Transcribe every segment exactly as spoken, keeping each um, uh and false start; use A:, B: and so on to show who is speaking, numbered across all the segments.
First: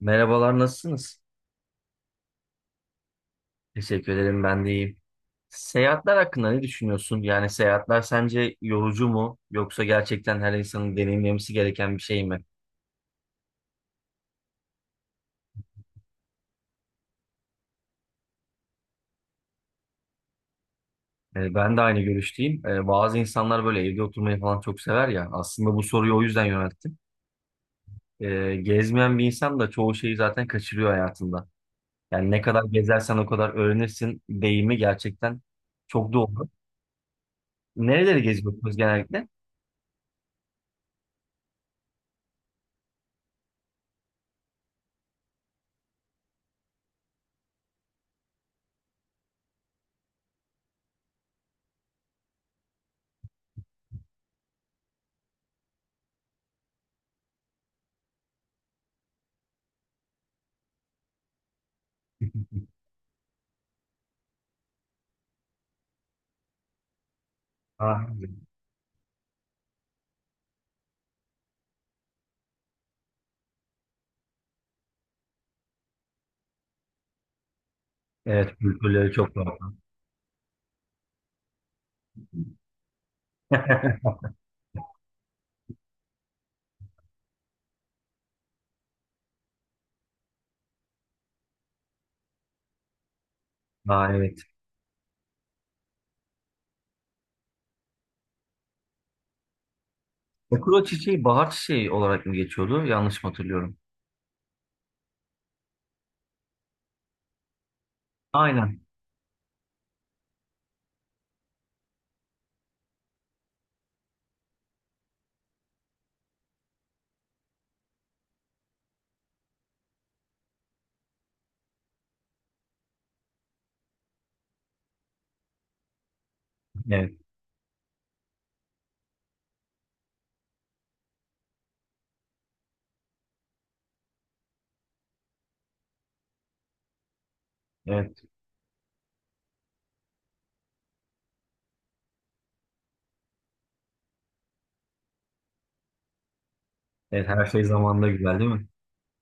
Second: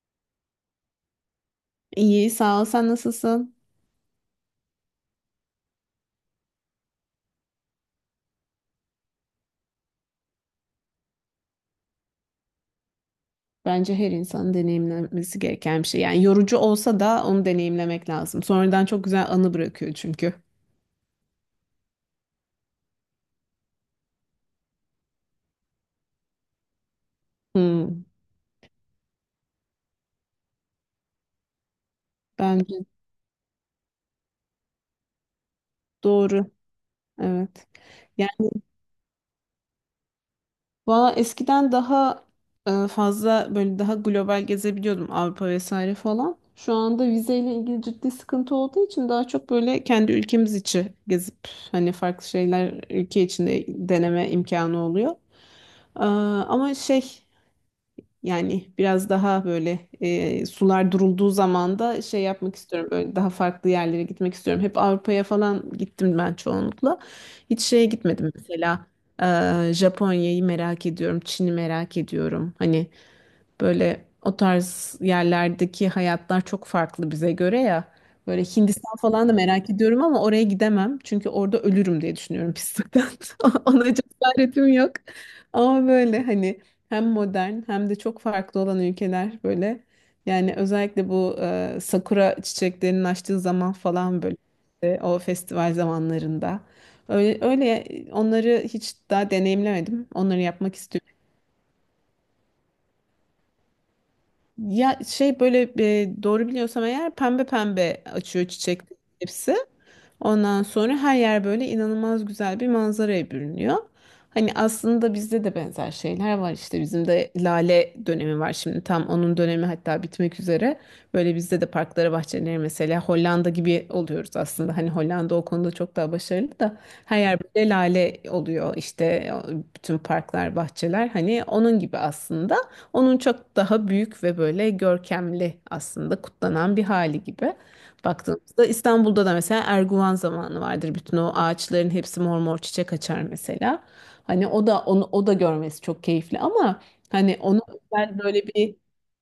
A: Merhabalar, nasılsınız?
B: İyi, sağ ol. Sen nasılsın?
A: Teşekkür ederim, ben de iyiyim. Seyahatler hakkında ne düşünüyorsun? Yani seyahatler sence yorucu mu yoksa gerçekten her insanın deneyimlemesi gereken bir şey mi?
B: Bence her insanın deneyimlemesi gereken bir şey. Yani yorucu olsa da onu deneyimlemek lazım. Sonradan çok güzel anı bırakıyor çünkü.
A: Ee, ben de aynı görüşteyim. Ee, bazı insanlar böyle evde oturmayı falan çok sever ya. Aslında bu soruyu o yüzden yönelttim.
B: Hmm,
A: Ee, gezmeyen bir insan da çoğu şeyi zaten kaçırıyor hayatında. Yani ne kadar
B: bence
A: gezersen o kadar öğrenirsin deyimi gerçekten çok doğru.
B: doğru. Evet.
A: Nereleri
B: Yani
A: geziyorsunuz genellikle?
B: valla eskiden daha e, fazla böyle daha global gezebiliyordum Avrupa vesaire falan. Şu anda vizeyle ilgili ciddi sıkıntı olduğu için daha çok böyle kendi ülkemiz içi gezip hani farklı şeyler ülke içinde deneme imkanı oluyor. Ee, ama şey. Yani biraz daha böyle e, sular durulduğu zaman da şey yapmak istiyorum. Böyle daha farklı yerlere gitmek istiyorum. Hep Avrupa'ya falan gittim ben çoğunlukla. Hiç şeye
A: Ah,
B: gitmedim mesela. e, Japonya'yı merak ediyorum. Çin'i merak ediyorum. Hani böyle o tarz yerlerdeki hayatlar çok farklı bize göre ya. Böyle
A: evet,
B: Hindistan
A: kültürleri
B: falan da
A: çok farklı.
B: merak ediyorum ama oraya gidemem. Çünkü orada ölürüm diye düşünüyorum pislikten. Ona cesaretim yok. Ama böyle hani hem modern hem de çok farklı olan ülkeler böyle. Yani özellikle bu e, sakura çiçeklerinin açtığı zaman
A: Aa,
B: falan böyle
A: evet.
B: e, o festival zamanlarında. Öyle, öyle onları hiç daha deneyimlemedim. Onları yapmak
A: Okuro
B: istiyorum.
A: çiçeği bahar çiçeği olarak mı geçiyordu? Yanlış mı hatırlıyorum?
B: Ya şey böyle e, doğru biliyorsam eğer pembe pembe açıyor
A: Aynen.
B: çiçek hepsi. Ondan sonra her yer böyle inanılmaz güzel bir manzaraya bürünüyor. Hani aslında bizde de benzer şeyler var işte bizim de lale dönemi var, şimdi tam onun dönemi, hatta bitmek üzere. Böyle bizde de parklara bahçeleri mesela Hollanda gibi oluyoruz aslında. Hani Hollanda o konuda çok daha başarılı da
A: Evet.
B: her yer böyle lale oluyor işte, bütün parklar bahçeler hani onun gibi aslında. Onun çok daha büyük ve böyle görkemli aslında kutlanan bir hali gibi.
A: Evet.
B: Baktığımızda İstanbul'da da mesela Erguvan zamanı vardır. Bütün o ağaçların hepsi mor mor çiçek açar mesela. Hani o da onu o da görmesi çok keyifli ama
A: Evet.
B: hani
A: Her
B: onu
A: şey zamanında
B: özel
A: güzel
B: böyle
A: değil mi?
B: bir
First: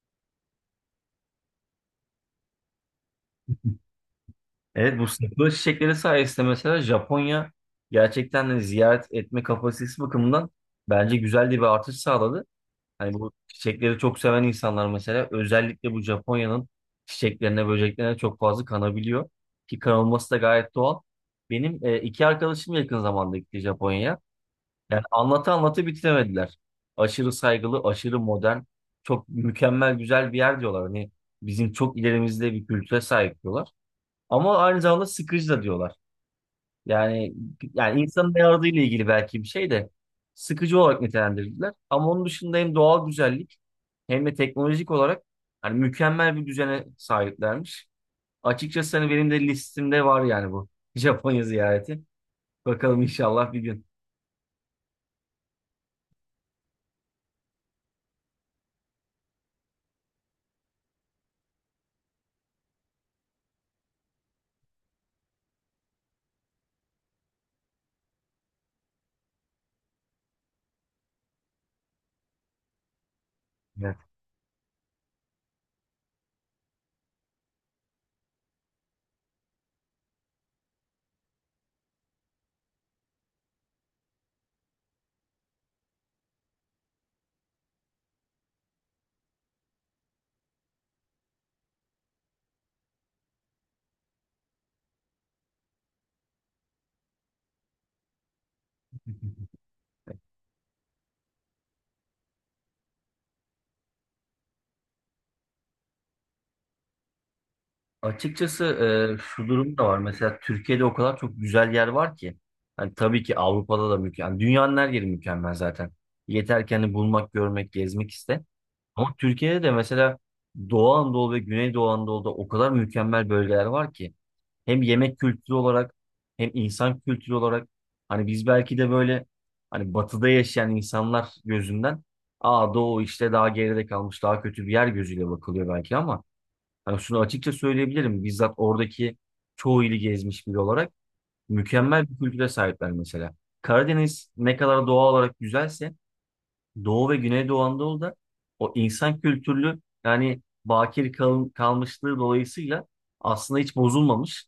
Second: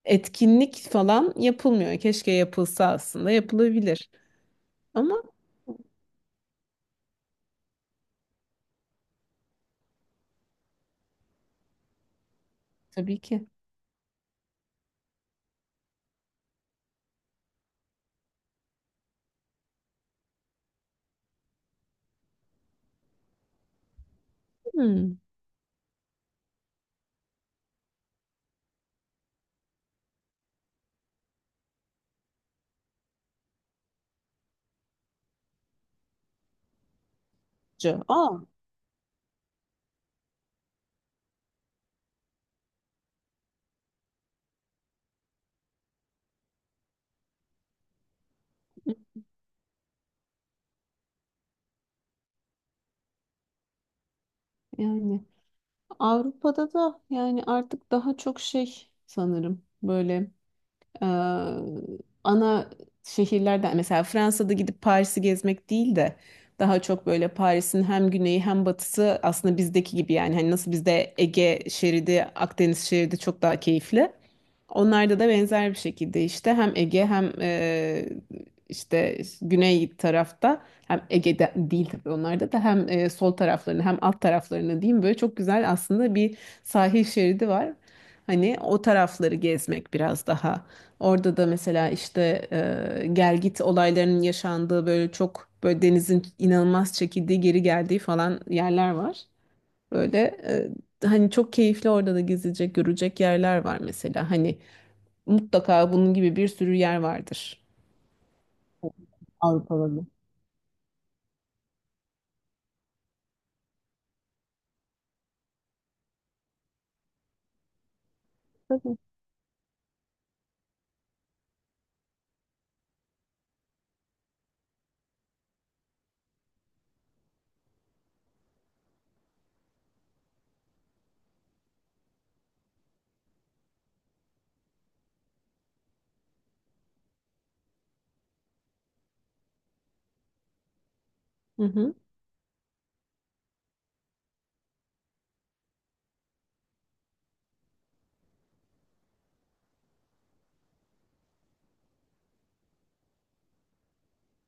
B: etkinlik falan yapılmıyor. Keşke yapılsa, aslında yapılabilir.
A: Evet, bu
B: Ama
A: sakura çiçekleri sayesinde mesela Japonya gerçekten de ziyaret etme kapasitesi bakımından bence güzel de bir artış sağladı. Hani
B: tabii
A: bu
B: ki.
A: çiçekleri çok seven insanlar mesela özellikle bu Japonya'nın çiçeklerine, böceklerine çok fazla kanabiliyor. Ki kanılması da gayet doğal. Benim e, iki arkadaşım yakın zamanda gitti Japonya'ya. Yani
B: Hmm.
A: anlatı anlatı bitiremediler. Aşırı saygılı, aşırı modern, çok mükemmel güzel bir yer diyorlar. Hani bizim çok ilerimizde bir kültüre sahip diyorlar. Ama aynı zamanda sıkıcı da diyorlar. Yani yani
B: Ca-
A: insanın
B: Aa,
A: ne aradığıyla ilgili belki bir şey de sıkıcı olarak nitelendirdiler. Ama onun dışında hem doğal güzellik hem de teknolojik olarak hani mükemmel bir düzene sahiplermiş. Açıkçası hani benim de listemde var, yani bu Japonya ziyareti. Bakalım inşallah bir gün.
B: yani Avrupa'da da yani artık daha çok şey sanırım böyle Ee, ana şehirlerden mesela Fransa'da gidip Paris'i gezmek değil de daha çok böyle Paris'in hem güneyi hem batısı, aslında bizdeki gibi yani hani nasıl bizde Ege şeridi, Akdeniz şeridi çok daha keyifli. Onlarda da benzer bir şekilde işte hem Ege hem e, işte güney tarafta, hem Ege'de değil tabii onlarda da hem e, sol taraflarını hem alt taraflarını diyeyim, böyle çok güzel aslında bir sahil şeridi var. Hani o tarafları gezmek biraz daha. Orada da mesela işte e, gel git olaylarının yaşandığı böyle çok böyle denizin inanılmaz çekildiği geri geldiği falan yerler var.
A: Evet.
B: Böyle e, hani çok keyifli orada da gezilecek görecek yerler var mesela. Hani mutlaka bunun gibi bir sürü yer vardır.
A: Açıkçası e, şu durum da var.
B: Avrupa'da.
A: Mesela Türkiye'de o kadar çok güzel yer var ki. Hani tabii ki Avrupa'da da mükemmel. Dünyanın her yeri mükemmel zaten. Yeter ki hani bulmak, görmek, gezmek iste.
B: Tabii.
A: Ama Türkiye'de de mesela Doğu Anadolu ve Güneydoğu Anadolu'da o kadar mükemmel bölgeler var ki. Hem yemek kültürü olarak hem insan kültürü olarak. Hani biz belki de böyle hani batıda yaşayan insanlar gözünden, aa, Doğu işte daha geride kalmış daha kötü bir yer gözüyle bakılıyor belki ama hani şunu açıkça söyleyebilirim. Bizzat oradaki çoğu ili gezmiş biri olarak
B: Hı hı.
A: mükemmel bir kültüre sahipler mesela. Karadeniz ne kadar doğal olarak güzelse Doğu ve Güneydoğu Anadolu'da o insan kültürlü yani bakir kal- kalmışlığı dolayısıyla aslında hiç bozulmamış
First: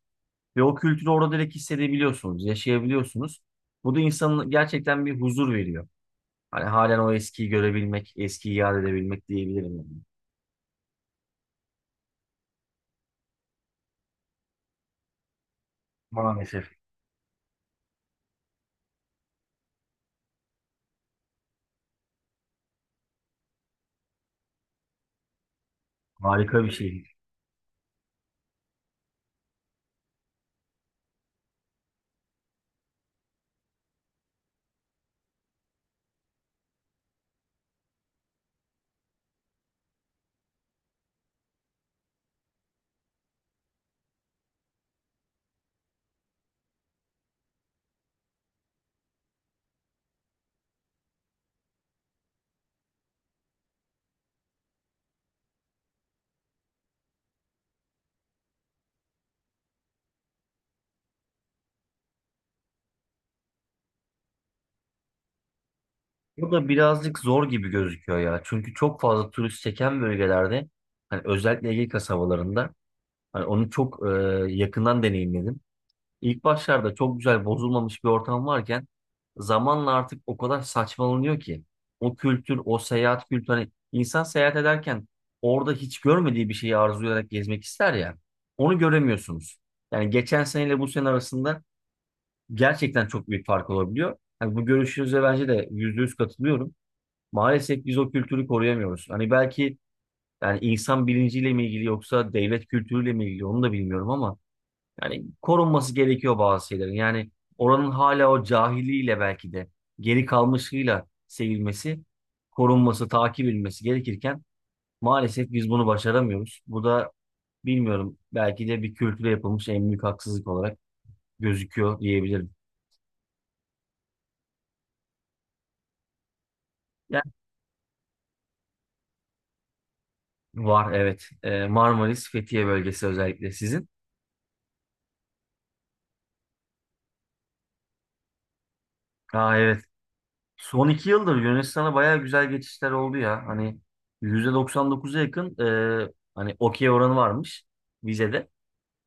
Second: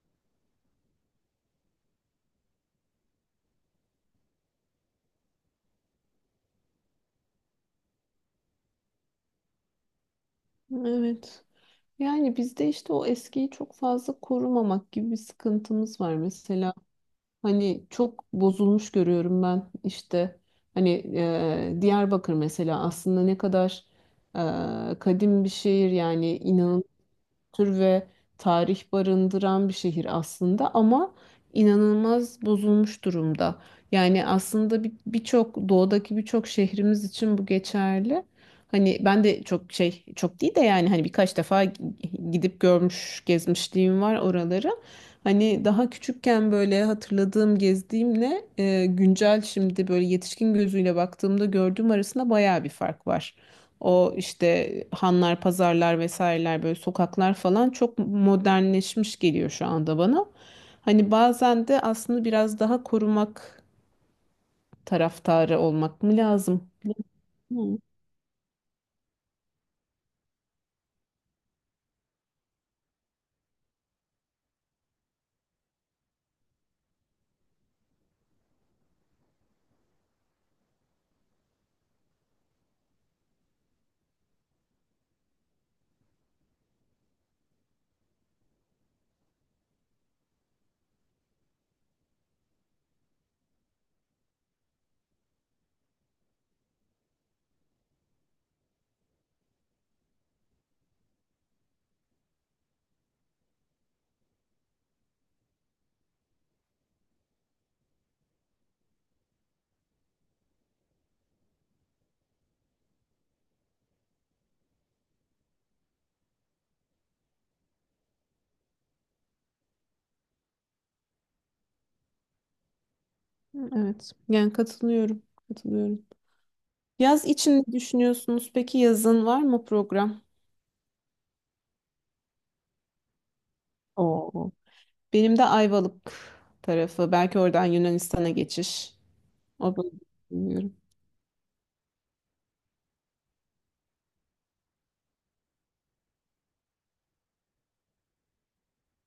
A: ve o kültürü orada direkt hissedebiliyorsunuz, yaşayabiliyorsunuz. Bu da insana gerçekten bir huzur veriyor. Hani halen o eskiyi görebilmek, eskiyi yad edebilmek diyebilirim yani.
B: Evet. Yani bizde işte o eskiyi çok fazla korumamak gibi bir sıkıntımız var. Mesela
A: Maalesef.
B: hani çok bozulmuş görüyorum ben işte hani e, Diyarbakır mesela aslında ne kadar e, kadim bir şehir, yani
A: Harika bir şey.
B: kültür ve tarih barındıran bir şehir aslında ama inanılmaz bozulmuş durumda. Yani aslında bir- birçok doğudaki birçok şehrimiz için bu geçerli. Hani ben de çok şey çok değil de yani hani birkaç defa gidip görmüş gezmişliğim var oraları. Hani daha küçükken böyle hatırladığım gezdiğimle e, güncel şimdi böyle yetişkin gözüyle baktığımda gördüğüm arasında bayağı bir fark var. O işte hanlar, pazarlar vesaireler böyle sokaklar falan çok modernleşmiş geliyor şu anda bana. Hani bazen de aslında biraz daha korumak taraftarı olmak mı
A: Bu da
B: lazım?
A: birazcık zor gibi
B: Bilmiyorum.
A: gözüküyor ya. Çünkü çok fazla turist çeken bölgelerde hani özellikle Ege kasabalarında hani onu çok e, yakından deneyimledim. İlk başlarda çok güzel bozulmamış bir ortam varken zamanla artık o kadar saçmalanıyor ki o kültür, o seyahat kültürü hani insan seyahat ederken orada hiç görmediği bir şeyi arzulayarak gezmek ister ya. Onu göremiyorsunuz. Yani geçen seneyle bu sene arasında gerçekten çok büyük fark olabiliyor. Yani bu görüşünüze bence de yüzde yüz katılıyorum. Maalesef biz o kültürü koruyamıyoruz. Hani belki yani insan bilinciyle mi ilgili yoksa devlet kültürüyle mi ilgili onu da bilmiyorum ama yani korunması gerekiyor bazı şeylerin. Yani oranın hala o cahiliyle belki de geri kalmışlığıyla sevilmesi, korunması, takip edilmesi gerekirken maalesef biz bunu başaramıyoruz. Bu da bilmiyorum, belki de bir kültüre yapılmış en büyük haksızlık olarak gözüküyor diyebilirim.
B: Evet. Yani katılıyorum. Katılıyorum.
A: Yani
B: Yaz için ne düşünüyorsunuz? Peki yazın var mı program?
A: var, evet. Ee, Marmaris, Fethiye bölgesi özellikle sizin.
B: Oo. Benim de Ayvalık tarafı. Belki oradan Yunanistan'a geçiş.
A: Aa,
B: O
A: evet.
B: bölge bilmiyorum.
A: Son iki yıldır Yunanistan'a bayağı güzel geçişler oldu ya. Hani yüzde doksan dokuza yakın e, hani okey oranı varmış vizede.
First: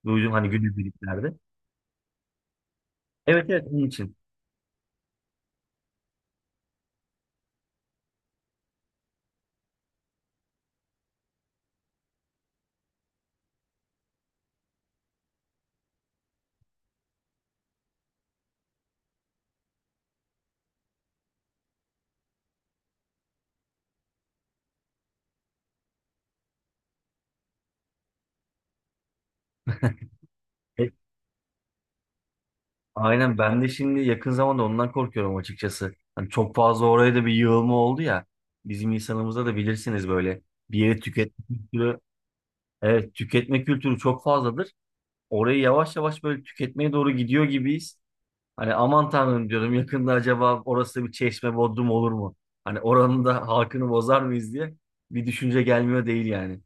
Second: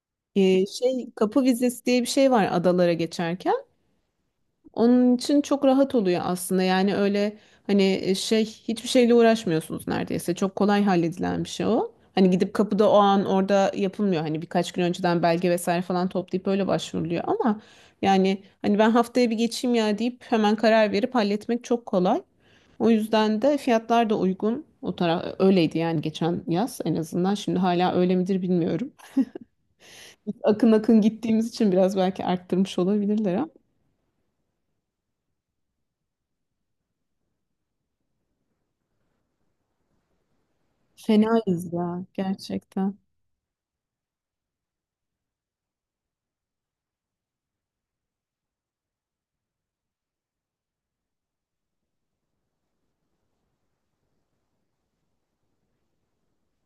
A: Duydum hani
B: Ee,
A: günlük
B: şey
A: birliklerde.
B: kapı vizesi diye bir şey var adalara
A: Evet,
B: geçerken.
A: evet, onun için.
B: Onun için çok rahat oluyor aslında. Yani öyle hani e, şey hiçbir şeyle uğraşmıyorsunuz neredeyse. Çok kolay halledilen bir şey o. Hani gidip kapıda o an orada yapılmıyor. Hani birkaç gün önceden belge vesaire falan toplayıp öyle başvuruluyor ama yani hani ben haftaya bir geçeyim ya deyip hemen karar verip halletmek çok kolay. O yüzden de fiyatlar da uygun. O taraf öyleydi yani, geçen yaz en azından. Şimdi hala öyle midir bilmiyorum. Akın
A: E,
B: akın gittiğimiz için biraz belki arttırmış olabilirler
A: aynen,
B: ama
A: ben de şimdi yakın zamanda ondan korkuyorum açıkçası. Hani çok fazla oraya da bir yığılma oldu ya. Bizim insanımızda da bilirsiniz böyle bir yeri tüketme
B: fenayız
A: kültürü.
B: ya gerçekten.
A: Evet, tüketme kültürü çok fazladır. Orayı yavaş yavaş böyle tüketmeye doğru gidiyor gibiyiz. Hani aman tanrım diyorum, yakında acaba orası bir çeşme bodrum olur mu? Hani oranın da halkını bozar mıyız diye bir düşünce gelmiyor değil yani.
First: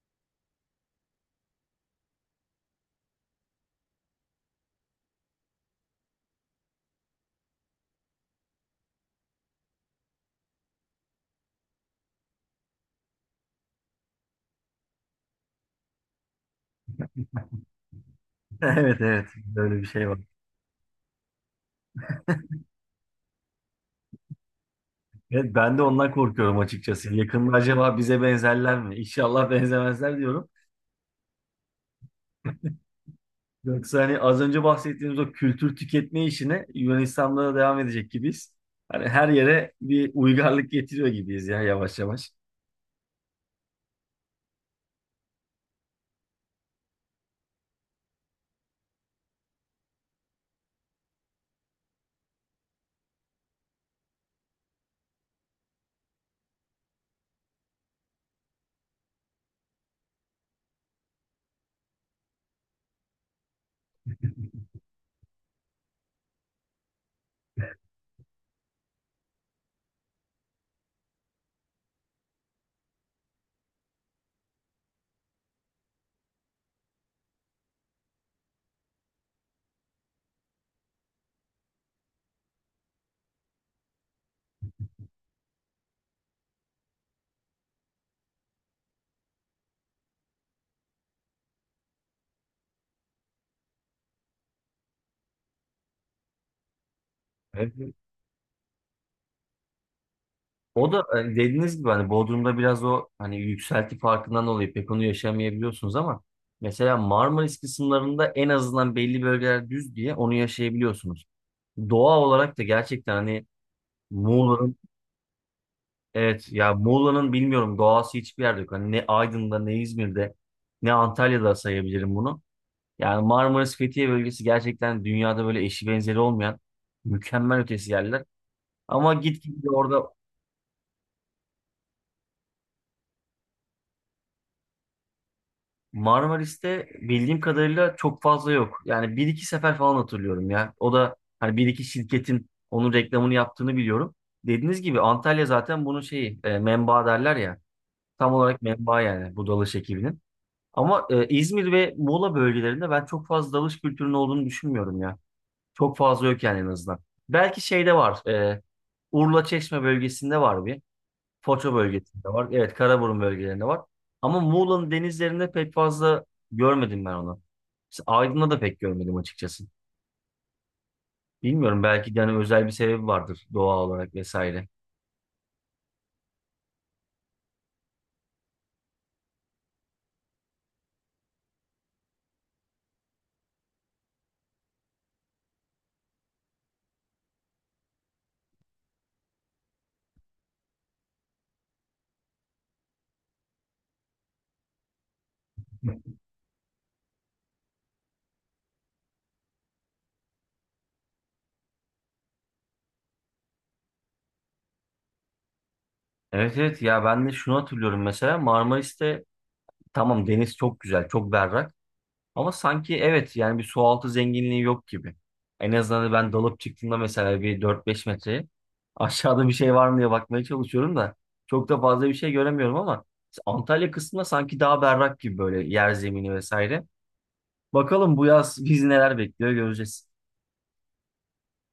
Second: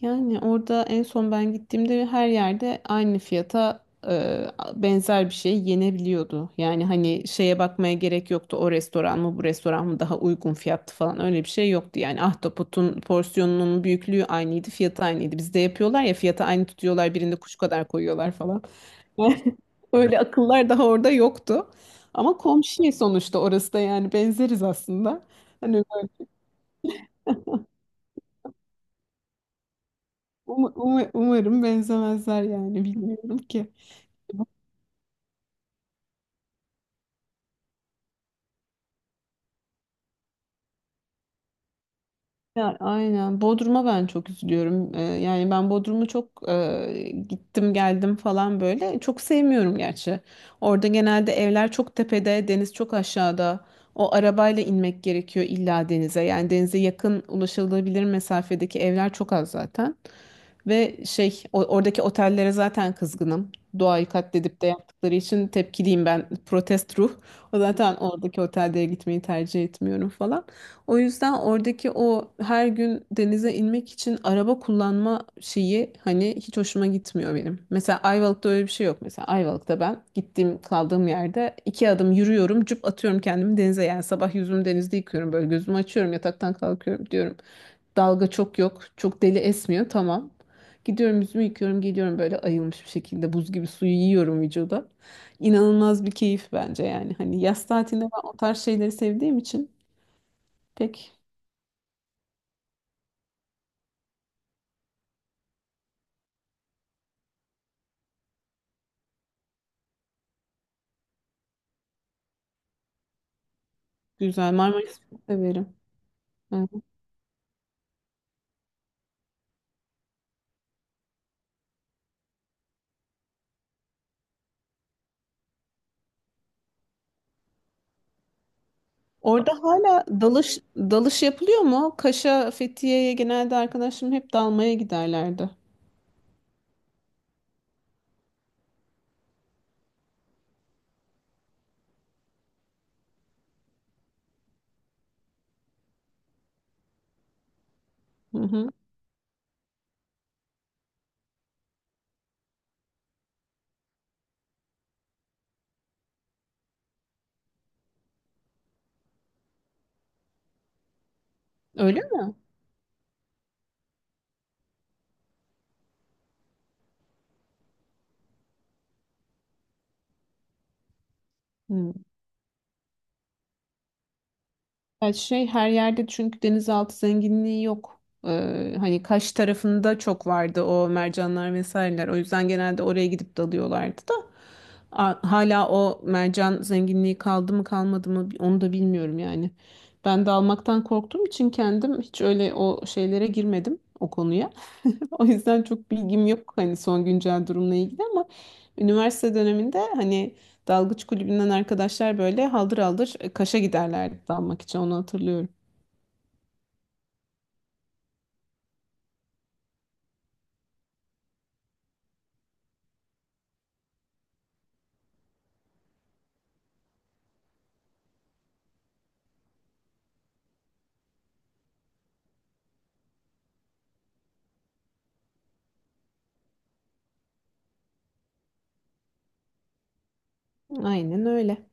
B: Yani orada en son ben gittiğimde her yerde aynı fiyata e, benzer bir şey yenebiliyordu. Yani hani şeye bakmaya gerek yoktu. O restoran mı bu restoran mı daha uygun fiyatlı falan öyle bir şey yoktu. Yani ahtapotun porsiyonunun büyüklüğü aynıydı, fiyatı aynıydı. Bizde yapıyorlar ya, fiyatı aynı tutuyorlar, birinde kuş kadar koyuyorlar falan.
A: Evet, evet, böyle bir şey var.
B: Öyle akıllar daha orada yoktu. Ama komşu sonuçta orası da, yani benzeriz aslında.
A: Evet, ben de
B: Hani
A: ondan korkuyorum açıkçası. Yakında acaba bize benzerler mi? İnşallah benzemezler diyorum.
B: um- um- umarım benzemezler yani, bilmiyorum ki.
A: Yoksa hani az önce bahsettiğimiz o kültür tüketme işine Yunanistan'da da devam edecek gibiyiz. Hani her yere bir uygarlık getiriyor gibiyiz ya yavaş yavaş.
B: Ya aynen. Bodrum'a ben çok üzülüyorum. Ee, yani ben Bodrum'u çok e, gittim geldim falan böyle. Çok sevmiyorum gerçi. Orada genelde evler çok tepede, deniz çok aşağıda. O arabayla inmek gerekiyor illa denize. Yani denize yakın ulaşılabilir mesafedeki evler çok az zaten. Ve şey o- oradaki otellere zaten kızgınım. Doğayı katledip de yaptıkları için tepkiliyim ben. Protest ruh. O zaten oradaki otellere gitmeyi tercih etmiyorum falan. O yüzden oradaki o her gün denize inmek için araba kullanma şeyi hani hiç hoşuma gitmiyor benim. Mesela Ayvalık'ta öyle bir şey yok. Mesela Ayvalık'ta ben gittiğim kaldığım yerde iki adım yürüyorum, cüp atıyorum kendimi denize. Yani sabah yüzümü denizde yıkıyorum böyle, gözümü açıyorum yataktan kalkıyorum diyorum. Dalga çok yok, çok deli esmiyor, tamam. Gidiyorum yüzümü yıkıyorum geliyorum böyle ayılmış bir şekilde, buz gibi suyu yiyorum vücuda. İnanılmaz bir keyif bence yani. Hani yaz
A: Evet.
B: tatilinde ben o tarz şeyleri sevdiğim için
A: O da
B: pek.
A: e, dediğiniz gibi hani Bodrum'da biraz o hani yükselti farkından dolayı pek onu yaşamayabiliyorsunuz ama mesela Marmaris kısımlarında en azından belli bölgeler düz diye onu yaşayabiliyorsunuz. Doğa olarak da gerçekten hani
B: Güzel.
A: Muğla'nın,
B: Marmaris'i çok severim.
A: evet
B: Evet.
A: ya, Muğla'nın bilmiyorum doğası hiçbir yerde yok. Hani ne Aydın'da ne İzmir'de ne Antalya'da sayabilirim bunu. Yani Marmaris Fethiye bölgesi gerçekten dünyada böyle eşi benzeri olmayan mükemmel ötesi yerler. Ama git
B: Orada
A: git
B: hala
A: orada
B: dalış dalış yapılıyor mu? Kaş'a, Fethiye'ye genelde arkadaşlarım hep dalmaya giderlerdi.
A: Marmaris'te bildiğim kadarıyla çok fazla yok. Yani bir iki sefer falan hatırlıyorum ya. O da hani bir iki şirketin onun reklamını yaptığını biliyorum. Dediğiniz gibi Antalya zaten bunun şeyi e, menbaı derler ya. Tam
B: Hı
A: olarak
B: hı.
A: menbaı yani bu dalış ekibinin. Ama e, İzmir ve Muğla bölgelerinde ben çok fazla dalış kültürünün olduğunu düşünmüyorum ya. Çok fazla yok yani en azından. Belki şeyde var. e, Urla Çeşme bölgesinde var bir. Foça
B: Öyle
A: bölgesinde
B: mi?
A: var. Evet, Karaburun bölgelerinde var. Ama Muğla'nın denizlerinde pek fazla görmedim ben onu. Mesela Aydın'da da pek görmedim açıkçası. Bilmiyorum,
B: Hı.
A: belki de hani özel bir sebebi vardır doğa olarak vesaire.
B: Ya şey her yerde çünkü denizaltı zenginliği yok. Ee, hani Kaş tarafında çok vardı o mercanlar vesaireler. O yüzden genelde oraya gidip dalıyorlardı da. A- Hala o mercan zenginliği kaldı mı kalmadı mı onu da bilmiyorum yani. Ben dalmaktan korktuğum için kendim hiç öyle o şeylere girmedim o konuya. O yüzden çok bilgim yok hani son güncel durumla ilgili ama üniversite döneminde hani dalgıç kulübünden arkadaşlar böyle haldır haldır e, Kaş'a giderlerdi dalmak için, onu hatırlıyorum.
A: Evet, evet ya, ben de şunu hatırlıyorum mesela Marmaris'te tamam deniz çok güzel, çok berrak. Ama sanki evet yani bir sualtı zenginliği yok gibi. En azından ben dalıp çıktığımda mesela bir dört beş metreye aşağıda bir şey var mı diye bakmaya çalışıyorum da çok da fazla bir şey göremiyorum ama Antalya kısmında sanki daha berrak gibi böyle yer zemini vesaire. Bakalım bu yaz bizi neler bekliyor göreceğiz.
B: Aynen öyle.